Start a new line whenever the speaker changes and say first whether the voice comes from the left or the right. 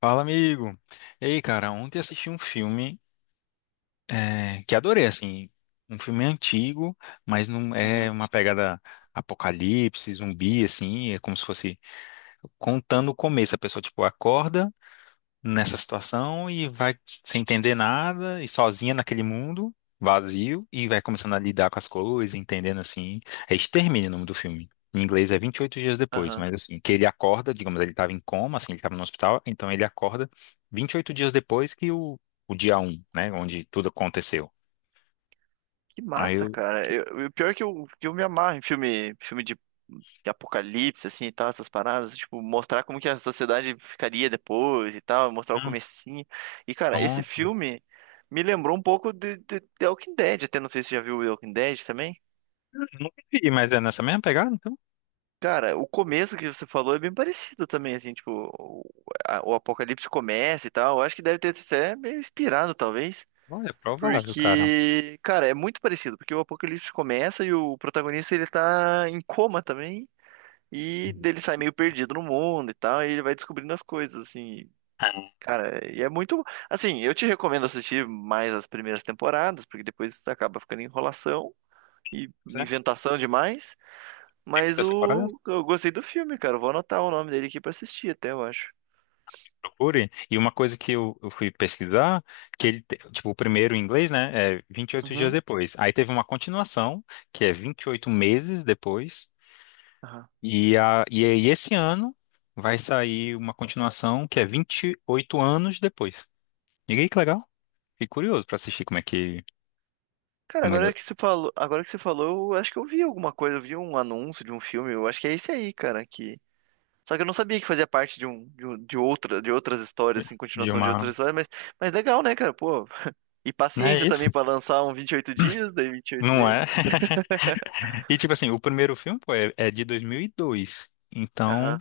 left: Fala, amigo. Ei, cara, ontem assisti um filme que adorei, assim, um filme antigo, mas não é
right: Uhum.
left: uma pegada apocalipse, zumbi, assim, é como se fosse contando o começo. A pessoa, tipo, acorda nessa situação e vai sem entender nada e sozinha naquele mundo vazio e vai começando a lidar com as coisas, entendendo assim. É Extermínio o nome do filme. Em inglês é 28 dias depois,
right: Aham.
left: mas assim, que ele acorda, digamos, ele estava em coma, assim, ele estava no hospital, então ele acorda 28 dias depois que o dia um né, onde tudo aconteceu.
right: Que
left: Aí
right: massa,
left: eu,
right: cara. O pior é que eu me amarro em filme, filme de apocalipse, assim, e tal, essas paradas. Tipo, mostrar como que a sociedade ficaria depois e tal, mostrar o
left: hum,
right: comecinho. E, cara, esse
left: Bom,
right: filme me lembrou um pouco de Walking Dead, até não sei se você já viu o Walking Dead também.
left: eu nunca vi, mas é nessa mesma pegada, então,
right: Cara, o começo que você falou é bem parecido também, assim, tipo, o, o apocalipse começa e tal. Eu acho que deve ter sido até meio inspirado, talvez.
left: olha, é provável, cara.
right: Porque, cara, é muito parecido, porque o Apocalipse começa e o protagonista ele tá em coma também, e
left: Hum.
right: dele sai meio perdido no mundo e tal, e ele vai descobrindo as coisas, assim, cara, e é muito, assim, eu te recomendo assistir mais as primeiras temporadas, porque depois acaba ficando enrolação e
left: É,
right: inventação demais,
left: tem
right: mas
left: muitas temporadas?
right: o eu gostei do filme, cara, eu vou anotar o nome dele aqui pra assistir até, eu acho.
left: Procure. E uma coisa que eu fui pesquisar, tipo, o primeiro em inglês, né, é vinte e oito dias
right: Uhum.
left: depois. Aí teve uma continuação, que é 28 meses depois.
right: Aham.
left: E aí esse ano vai sair uma continuação que é 28 anos depois. E aí, que legal. Fiquei curioso pra assistir como é que.
right: Cara,
left: Como é
right: agora que você falou, eu acho que eu vi alguma coisa, eu vi um anúncio de um filme, eu acho que é esse aí, cara, que só que eu não sabia que fazia parte de outras histórias, assim,
left: de
right: continuação de outras
left: uma.
right: histórias, mas legal, né, cara? Pô. E
left: Não
right: paciência
left: é isso?
right: também pra lançar um 28 dias, daí vinte e oito
left: Não
right: meses.
left: é? E tipo assim, o primeiro filme, pô, é de 2002. Então.
right: Aham.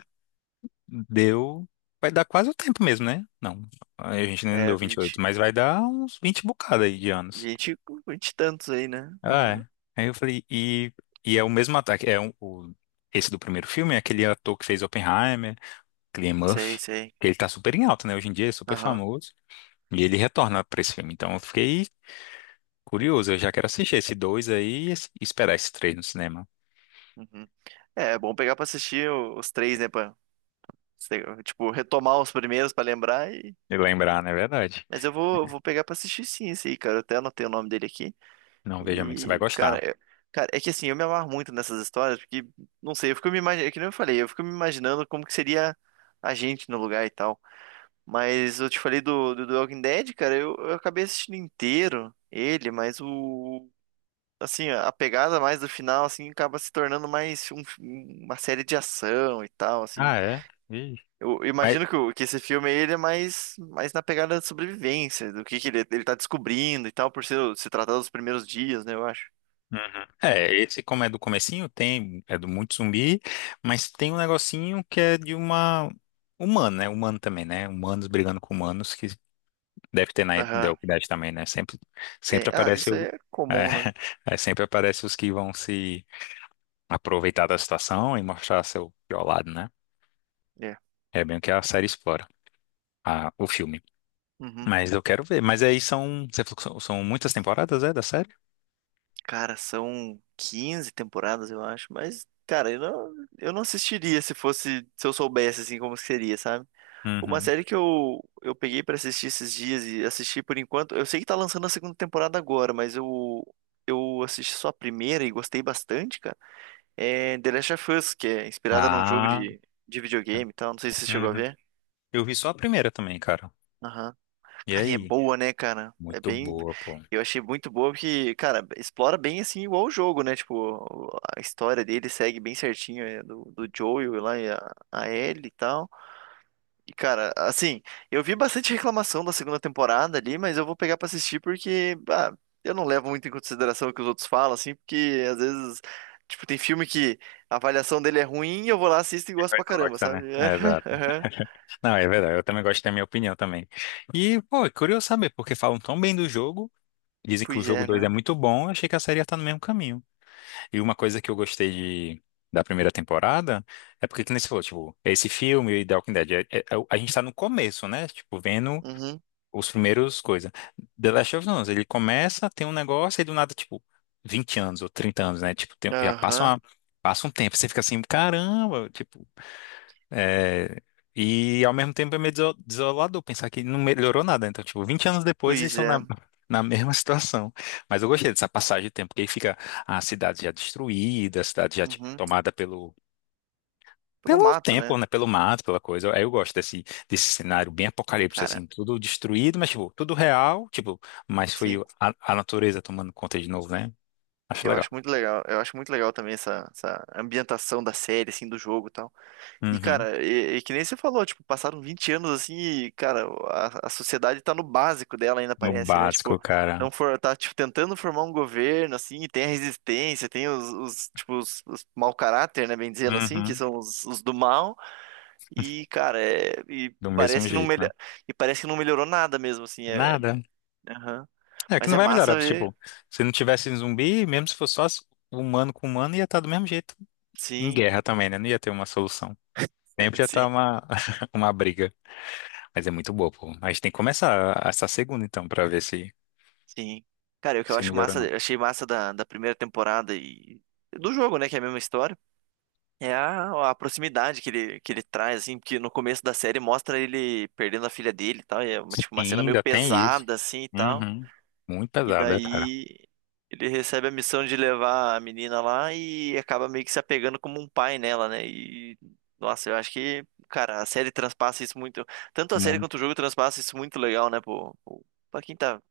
left: Deu. Vai dar quase o tempo mesmo, né? Não, a gente ainda não deu
right: É
left: 28
right: 20
left: mas vai dar uns 20 bocada aí de anos.
right: 20, 20 e tantos aí, né?
left: Ah,
right: Aham.
left: é. Aí eu falei, e é o mesmo ataque. Esse do primeiro filme, é aquele ator que fez Oppenheimer, Cillian Murphy,
right: Sei, sei.
left: que ele tá super em alta, né? Hoje em dia, é super
right: Aham.
left: famoso. E ele retorna pra esse filme. Então eu fiquei curioso, eu já quero assistir esse dois aí e esperar esse três no cinema.
right: Uhum. É bom pegar pra assistir os três, né, pra tipo retomar os primeiros pra lembrar.
left: E lembrar, né? É verdade.
right: Mas eu vou pegar pra assistir sim esse aí, cara. Eu até anotei o nome dele aqui.
left: Não, veja, amigo, você vai
right: E,
left: gostar.
right: cara, é que assim, eu me amarro muito nessas histórias, porque, não sei, eu fico me imaginando, é que nem eu falei, eu fico me imaginando como que seria a gente no lugar e tal. Mas eu te falei do Walking Dead, cara, eu acabei assistindo inteiro ele, mas o. Assim, a pegada mais do final, assim, acaba se tornando mais uma série de ação e tal, assim.
left: Ah, é? Ih.
right: Eu
left: Mas
right: imagino que esse filme aí, ele é mais na pegada de sobrevivência, do que ele tá descobrindo e tal, se tratar dos primeiros dias, né, eu acho.
left: Uhum. É, esse como é do comecinho, tem, é do muito zumbi, mas tem um negocinho que é de uma humana, né? Humano também, né? Humanos brigando com humanos, que deve ter na
right: Aham.
left: Idade também, né? Sempre,
right: Tem-
left: sempre
right: ah,
left: aparece
right: isso aí
left: o.
right: é
left: É,
right: comum, né?
left: é, sempre aparece os que vão se aproveitar da situação e mostrar seu pior lado, né?
right: É.
left: É bem o que a série explora, o filme.
right: Uhum.
left: Mas eu quero ver. Mas aí são, você falou que são muitas temporadas, é, da série?
right: Cara, são 15 temporadas, eu acho, mas, cara, eu não assistiria se fosse, se eu soubesse, assim, como seria, sabe? Uma
left: Uhum.
right: série que eu peguei pra assistir esses dias e assisti por enquanto, eu sei que tá lançando a segunda temporada agora, mas eu assisti só a primeira e gostei bastante, cara. É The Last of Us, que é inspirada num jogo
left: Ah,
right: de videogame e tal. Não sei se você chegou a
left: uhum.
right: ver.
left: Eu vi só a primeira também, cara.
right: Aham.
left: E
right: Cara, e é
left: aí?
right: boa, né, cara? É
left: Muito
right: bem.
left: boa, pô.
right: Eu achei muito boa porque, cara, explora bem assim igual o jogo, né? Tipo, a história dele segue bem certinho, do Joel lá e a Ellie e tal. E, cara, assim, eu vi bastante reclamação da segunda temporada ali, mas eu vou pegar pra assistir porque, bah, eu não levo muito em consideração o que os outros falam, assim, porque às vezes, tipo, tem filme que a avaliação dele é ruim e eu vou lá, assisto e gosto
left: Vai
right: pra caramba,
left: Costa, né?
right: sabe?
left: É, exato.
right: Aham.
left: Não, é verdade. Eu também gosto da minha opinião também. E, pô, é curioso saber, porque falam tão bem do jogo, dizem que o
right: Pois
left: jogo
right: é,
left: 2
right: né?
left: é muito bom, eu achei que a série ia estar no mesmo caminho. E uma coisa que eu gostei de, da primeira temporada é porque, que nem você falou, tipo, esse filme e The Walking Dead, a gente tá no começo, né? Tipo, vendo
right: Uhum.
left: os primeiros coisas. The Last of Us, ele começa, tem um negócio, e do nada, tipo, 20 anos ou 30 anos, né? Tipo,
right: Aham.
left: Passa um tempo, você fica assim, caramba, tipo, é, e ao mesmo tempo é meio desolador pensar que não melhorou nada. Então, tipo, 20 anos depois eles
right: Pois
left: estão na,
right: é.
left: na mesma situação. Mas eu gostei dessa passagem de tempo, porque aí fica a cidade já destruída, a cidade já, tipo,
right: Uhum.
left: tomada pelo,
right: Eu
left: pelo
right: mato, né?
left: tempo, né? Pelo mato, pela coisa. Aí eu gosto desse cenário bem apocalipse,
right: Cara,
left: assim, tudo destruído, mas, tipo, tudo real, tipo, mas foi
right: sim.
left: a natureza tomando conta de novo, né? Acho
right: Eu
left: legal.
right: acho muito legal. Eu acho muito legal também essa ambientação da série, assim, do jogo e tal. E,
left: Uhum.
right: cara, e que nem você falou, tipo, passaram 20 anos assim e, cara, a sociedade tá no básico dela ainda,
left: No
right: parece, né?
left: básico,
right: Tipo,
left: cara.
right: não for, tá, tipo, tentando formar um governo, assim, e tem a resistência, tem os tipo, os mau caráter, né, bem dizendo assim, que
left: Uhum.
right: são os do mal, e, cara,
left: Do mesmo jeito, né?
right: e parece que não melhorou nada mesmo, assim,
left: Nada.
right: aham.
left: É que
right: Mas
left: não
right: é
left: vai melhorar.
right: massa ver,
left: Tipo, se não tivesse zumbi, mesmo se fosse só humano com humano, ia estar do mesmo jeito. Em
right: sim,
left: guerra também, né? Não ia ter uma solução. Sempre ia estar
right: sim,
left: uma, uma briga. Mas é muito boa, pô. A gente tem que começar essa segunda, então, pra ver se,
right: sim. Cara, e o que eu
left: se
right: acho
left: melhora ou
right: massa,
left: não.
right: eu achei massa da primeira temporada e do jogo, né, que é a mesma história, é a proximidade que ele traz, assim, porque no começo da série mostra ele perdendo a filha dele e tal, e é uma, tipo,
left: E
right: uma cena meio
left: ainda tem isso.
right: pesada, assim, e tal.
left: Uhum. Muito
right: E
left: pesada, cara.
right: daí ele recebe a missão de levar a menina lá e acaba meio que se apegando como um pai nela, né? E, nossa, eu acho que, cara, a série transpassa isso muito. Tanto a série quanto o
left: Muito.
right: jogo transpassa isso muito legal, né, pô, pra quem tá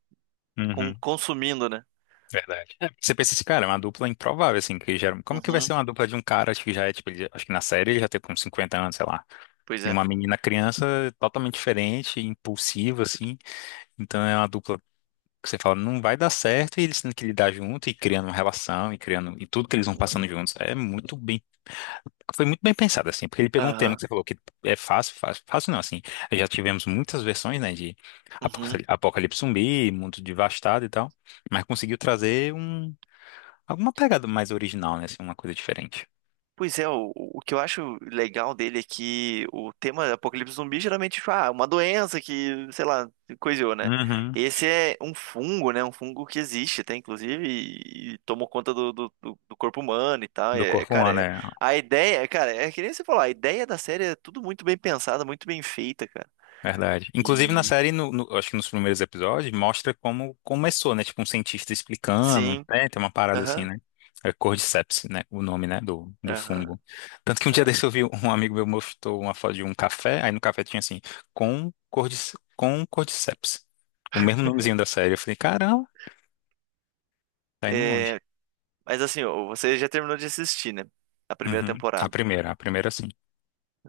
right: com-
left: Uhum.
right: consumindo, né?
left: Verdade. É, você pensa assim, cara, é uma dupla improvável, assim, que gera. Como que vai ser
right: Uhum,
left: uma dupla de um cara, acho que já é, tipo, acho que na série ele já tem uns 50 anos, sei lá.
right: pois
left: E
right: é.
left: uma menina criança totalmente diferente, impulsiva, assim. Então é uma dupla que você fala, não vai dar certo, e eles tendo que lidar junto e criando uma relação e criando e tudo que eles vão passando
right: Uhum.
left: juntos. Foi muito bem pensado assim, porque ele pegou um tema que você
right: Aham.
left: falou que é fácil, fácil, fácil não, assim. Já tivemos muitas versões, né, de apo-
right: Uhum.
left: apocalipse zumbi, mundo devastado e tal, mas conseguiu trazer alguma pegada mais original, né, assim, uma coisa diferente.
right: Pois é, o que eu acho legal dele é que o tema Apocalipse Zumbi geralmente, tipo, ah, uma doença que, sei lá, coisou, né?
left: Uhum.
right: Esse é um fungo, né? Um fungo que existe até, inclusive, e tomou conta do corpo humano e tal.
left: Do
right: É,
left: corpo
right: cara,
left: humano, né?
right: a ideia, cara, é que nem você falou, a ideia da série é tudo muito bem pensada, muito bem feita, cara.
left: Verdade. Inclusive na
right: E
left: série, acho que nos primeiros episódios, mostra como começou, né? Tipo, um cientista explicando,
right: sim,
left: né? Tem uma parada assim,
right: aham,
left: né? É Cordyceps, né? O nome, né? Do
right: aham,
left: fungo. Tanto que um dia
right: cara.
left: desse eu vi um amigo meu mostrou uma foto de um café, aí no café tinha assim, com Cordyceps. O mesmo nomezinho da série. Eu falei, caramba, tá indo longe.
right: É, mas assim, ó, você já terminou de assistir, né? A primeira
left: Uhum.
right: temporada.
left: A primeira sim.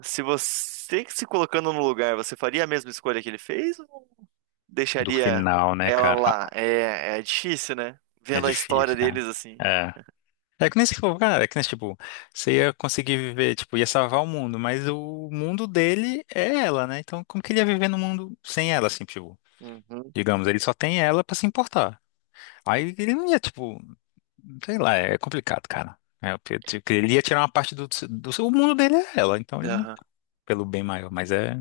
right: Se você que se colocando no lugar, você faria a mesma escolha que ele fez ou
left: Do
right: deixaria
left: final, né,
right: ela
left: cara?
right: lá?
left: Ah,
right: É, é difícil, né?
left: é
right: Vendo a
left: difícil,
right: história
left: cara.
right: deles assim.
left: É. É que nem se for, cara, é que nem, tipo, você ia conseguir viver, tipo, ia salvar o mundo, mas o mundo dele é ela, né? Então, como que ele ia viver no mundo sem ela, assim, tipo,
right: Uhum.
left: digamos, ele só tem ela pra se importar. Aí ele não ia, tipo, sei lá, é complicado, cara. É, porque, tipo, ele ia tirar uma parte do seu, o mundo dele é ela, então ele não,
right: Aham.
left: pelo bem maior, mas é,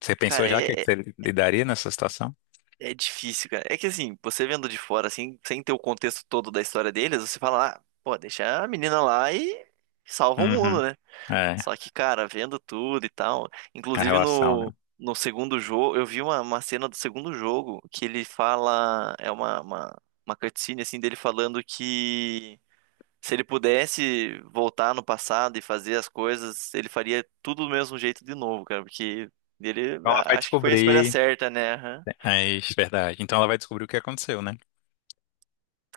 left: você pensou
right: Cara,
left: já o que
right: é,
left: que
right: é
left: você lidaria nessa situação?
right: é difícil, cara. É que assim, você vendo de fora, assim, sem ter o contexto todo da história deles, você fala, ah, pô, deixa a menina lá e salva o
left: Uhum,
right: mundo, né?
left: é,
right: Só que, cara, vendo tudo e tal.
left: a
right: Inclusive
left: relação, né?
right: no segundo jogo, eu vi uma cena do segundo jogo que ele fala. É uma cutscene assim dele falando que se ele pudesse voltar no passado e fazer as coisas, ele faria tudo do mesmo jeito de novo, cara. Porque ele
left: Então ela vai
right: acho que foi a escolha
left: descobrir,
right: certa, né? Aham.
left: é isso, verdade, então ela vai descobrir o que aconteceu, né?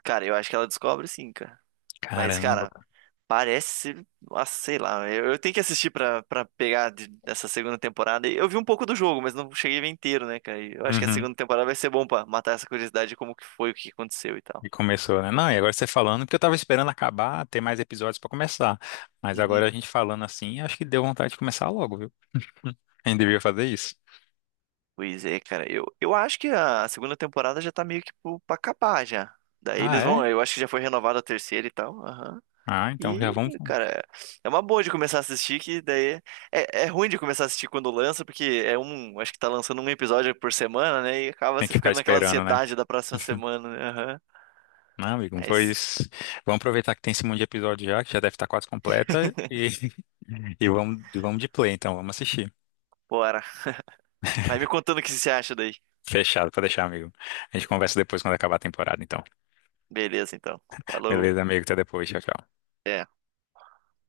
right: Cara, eu acho que ela descobre sim, cara. Mas,
left: Caramba,
right: cara,
left: pá.
right: parece, ah, sei lá, eu tenho que assistir pra, pegar dessa segunda temporada. E eu vi um pouco do jogo, mas não cheguei a ver inteiro, né, cara? E eu acho que a segunda temporada vai ser bom pra matar essa curiosidade de como que foi, o que aconteceu e tal.
left: E começou, né? Não, e agora você falando, porque eu tava esperando acabar, ter mais episódios pra começar. Mas agora
right: Uhum.
left: a gente falando assim, acho que deu vontade de começar logo, viu? A gente devia fazer isso.
right: Pois é, cara, eu acho que a segunda temporada já tá meio que pra acabar já. Daí
left: Ah,
right: eles
left: é?
right: vão, eu acho que já foi renovada a terceira e tal.
left: Ah, então já
right: E,
left: vamos.
right: cara, é uma boa de começar a assistir, que daí é ruim de começar a assistir quando lança, porque é um, acho que tá lançando um episódio por semana, né? E acaba
left: Tem
right: você
left: que ficar
right: ficando naquela
left: esperando, né?
right: ansiedade da próxima semana, né? Aham.
left: Não, amigo,
right: Mas,
left: pois vamos aproveitar que tem esse monte de episódio já, que já deve estar quase completa, e, e vamos de play, então, vamos assistir.
right: bora. Vai me contando o que você acha daí.
left: Fechado, pode deixar, amigo. A gente conversa depois quando acabar a temporada, então.
right: Beleza, então. Falou.
left: Beleza, amigo, até depois, tchau, tchau.
right: É.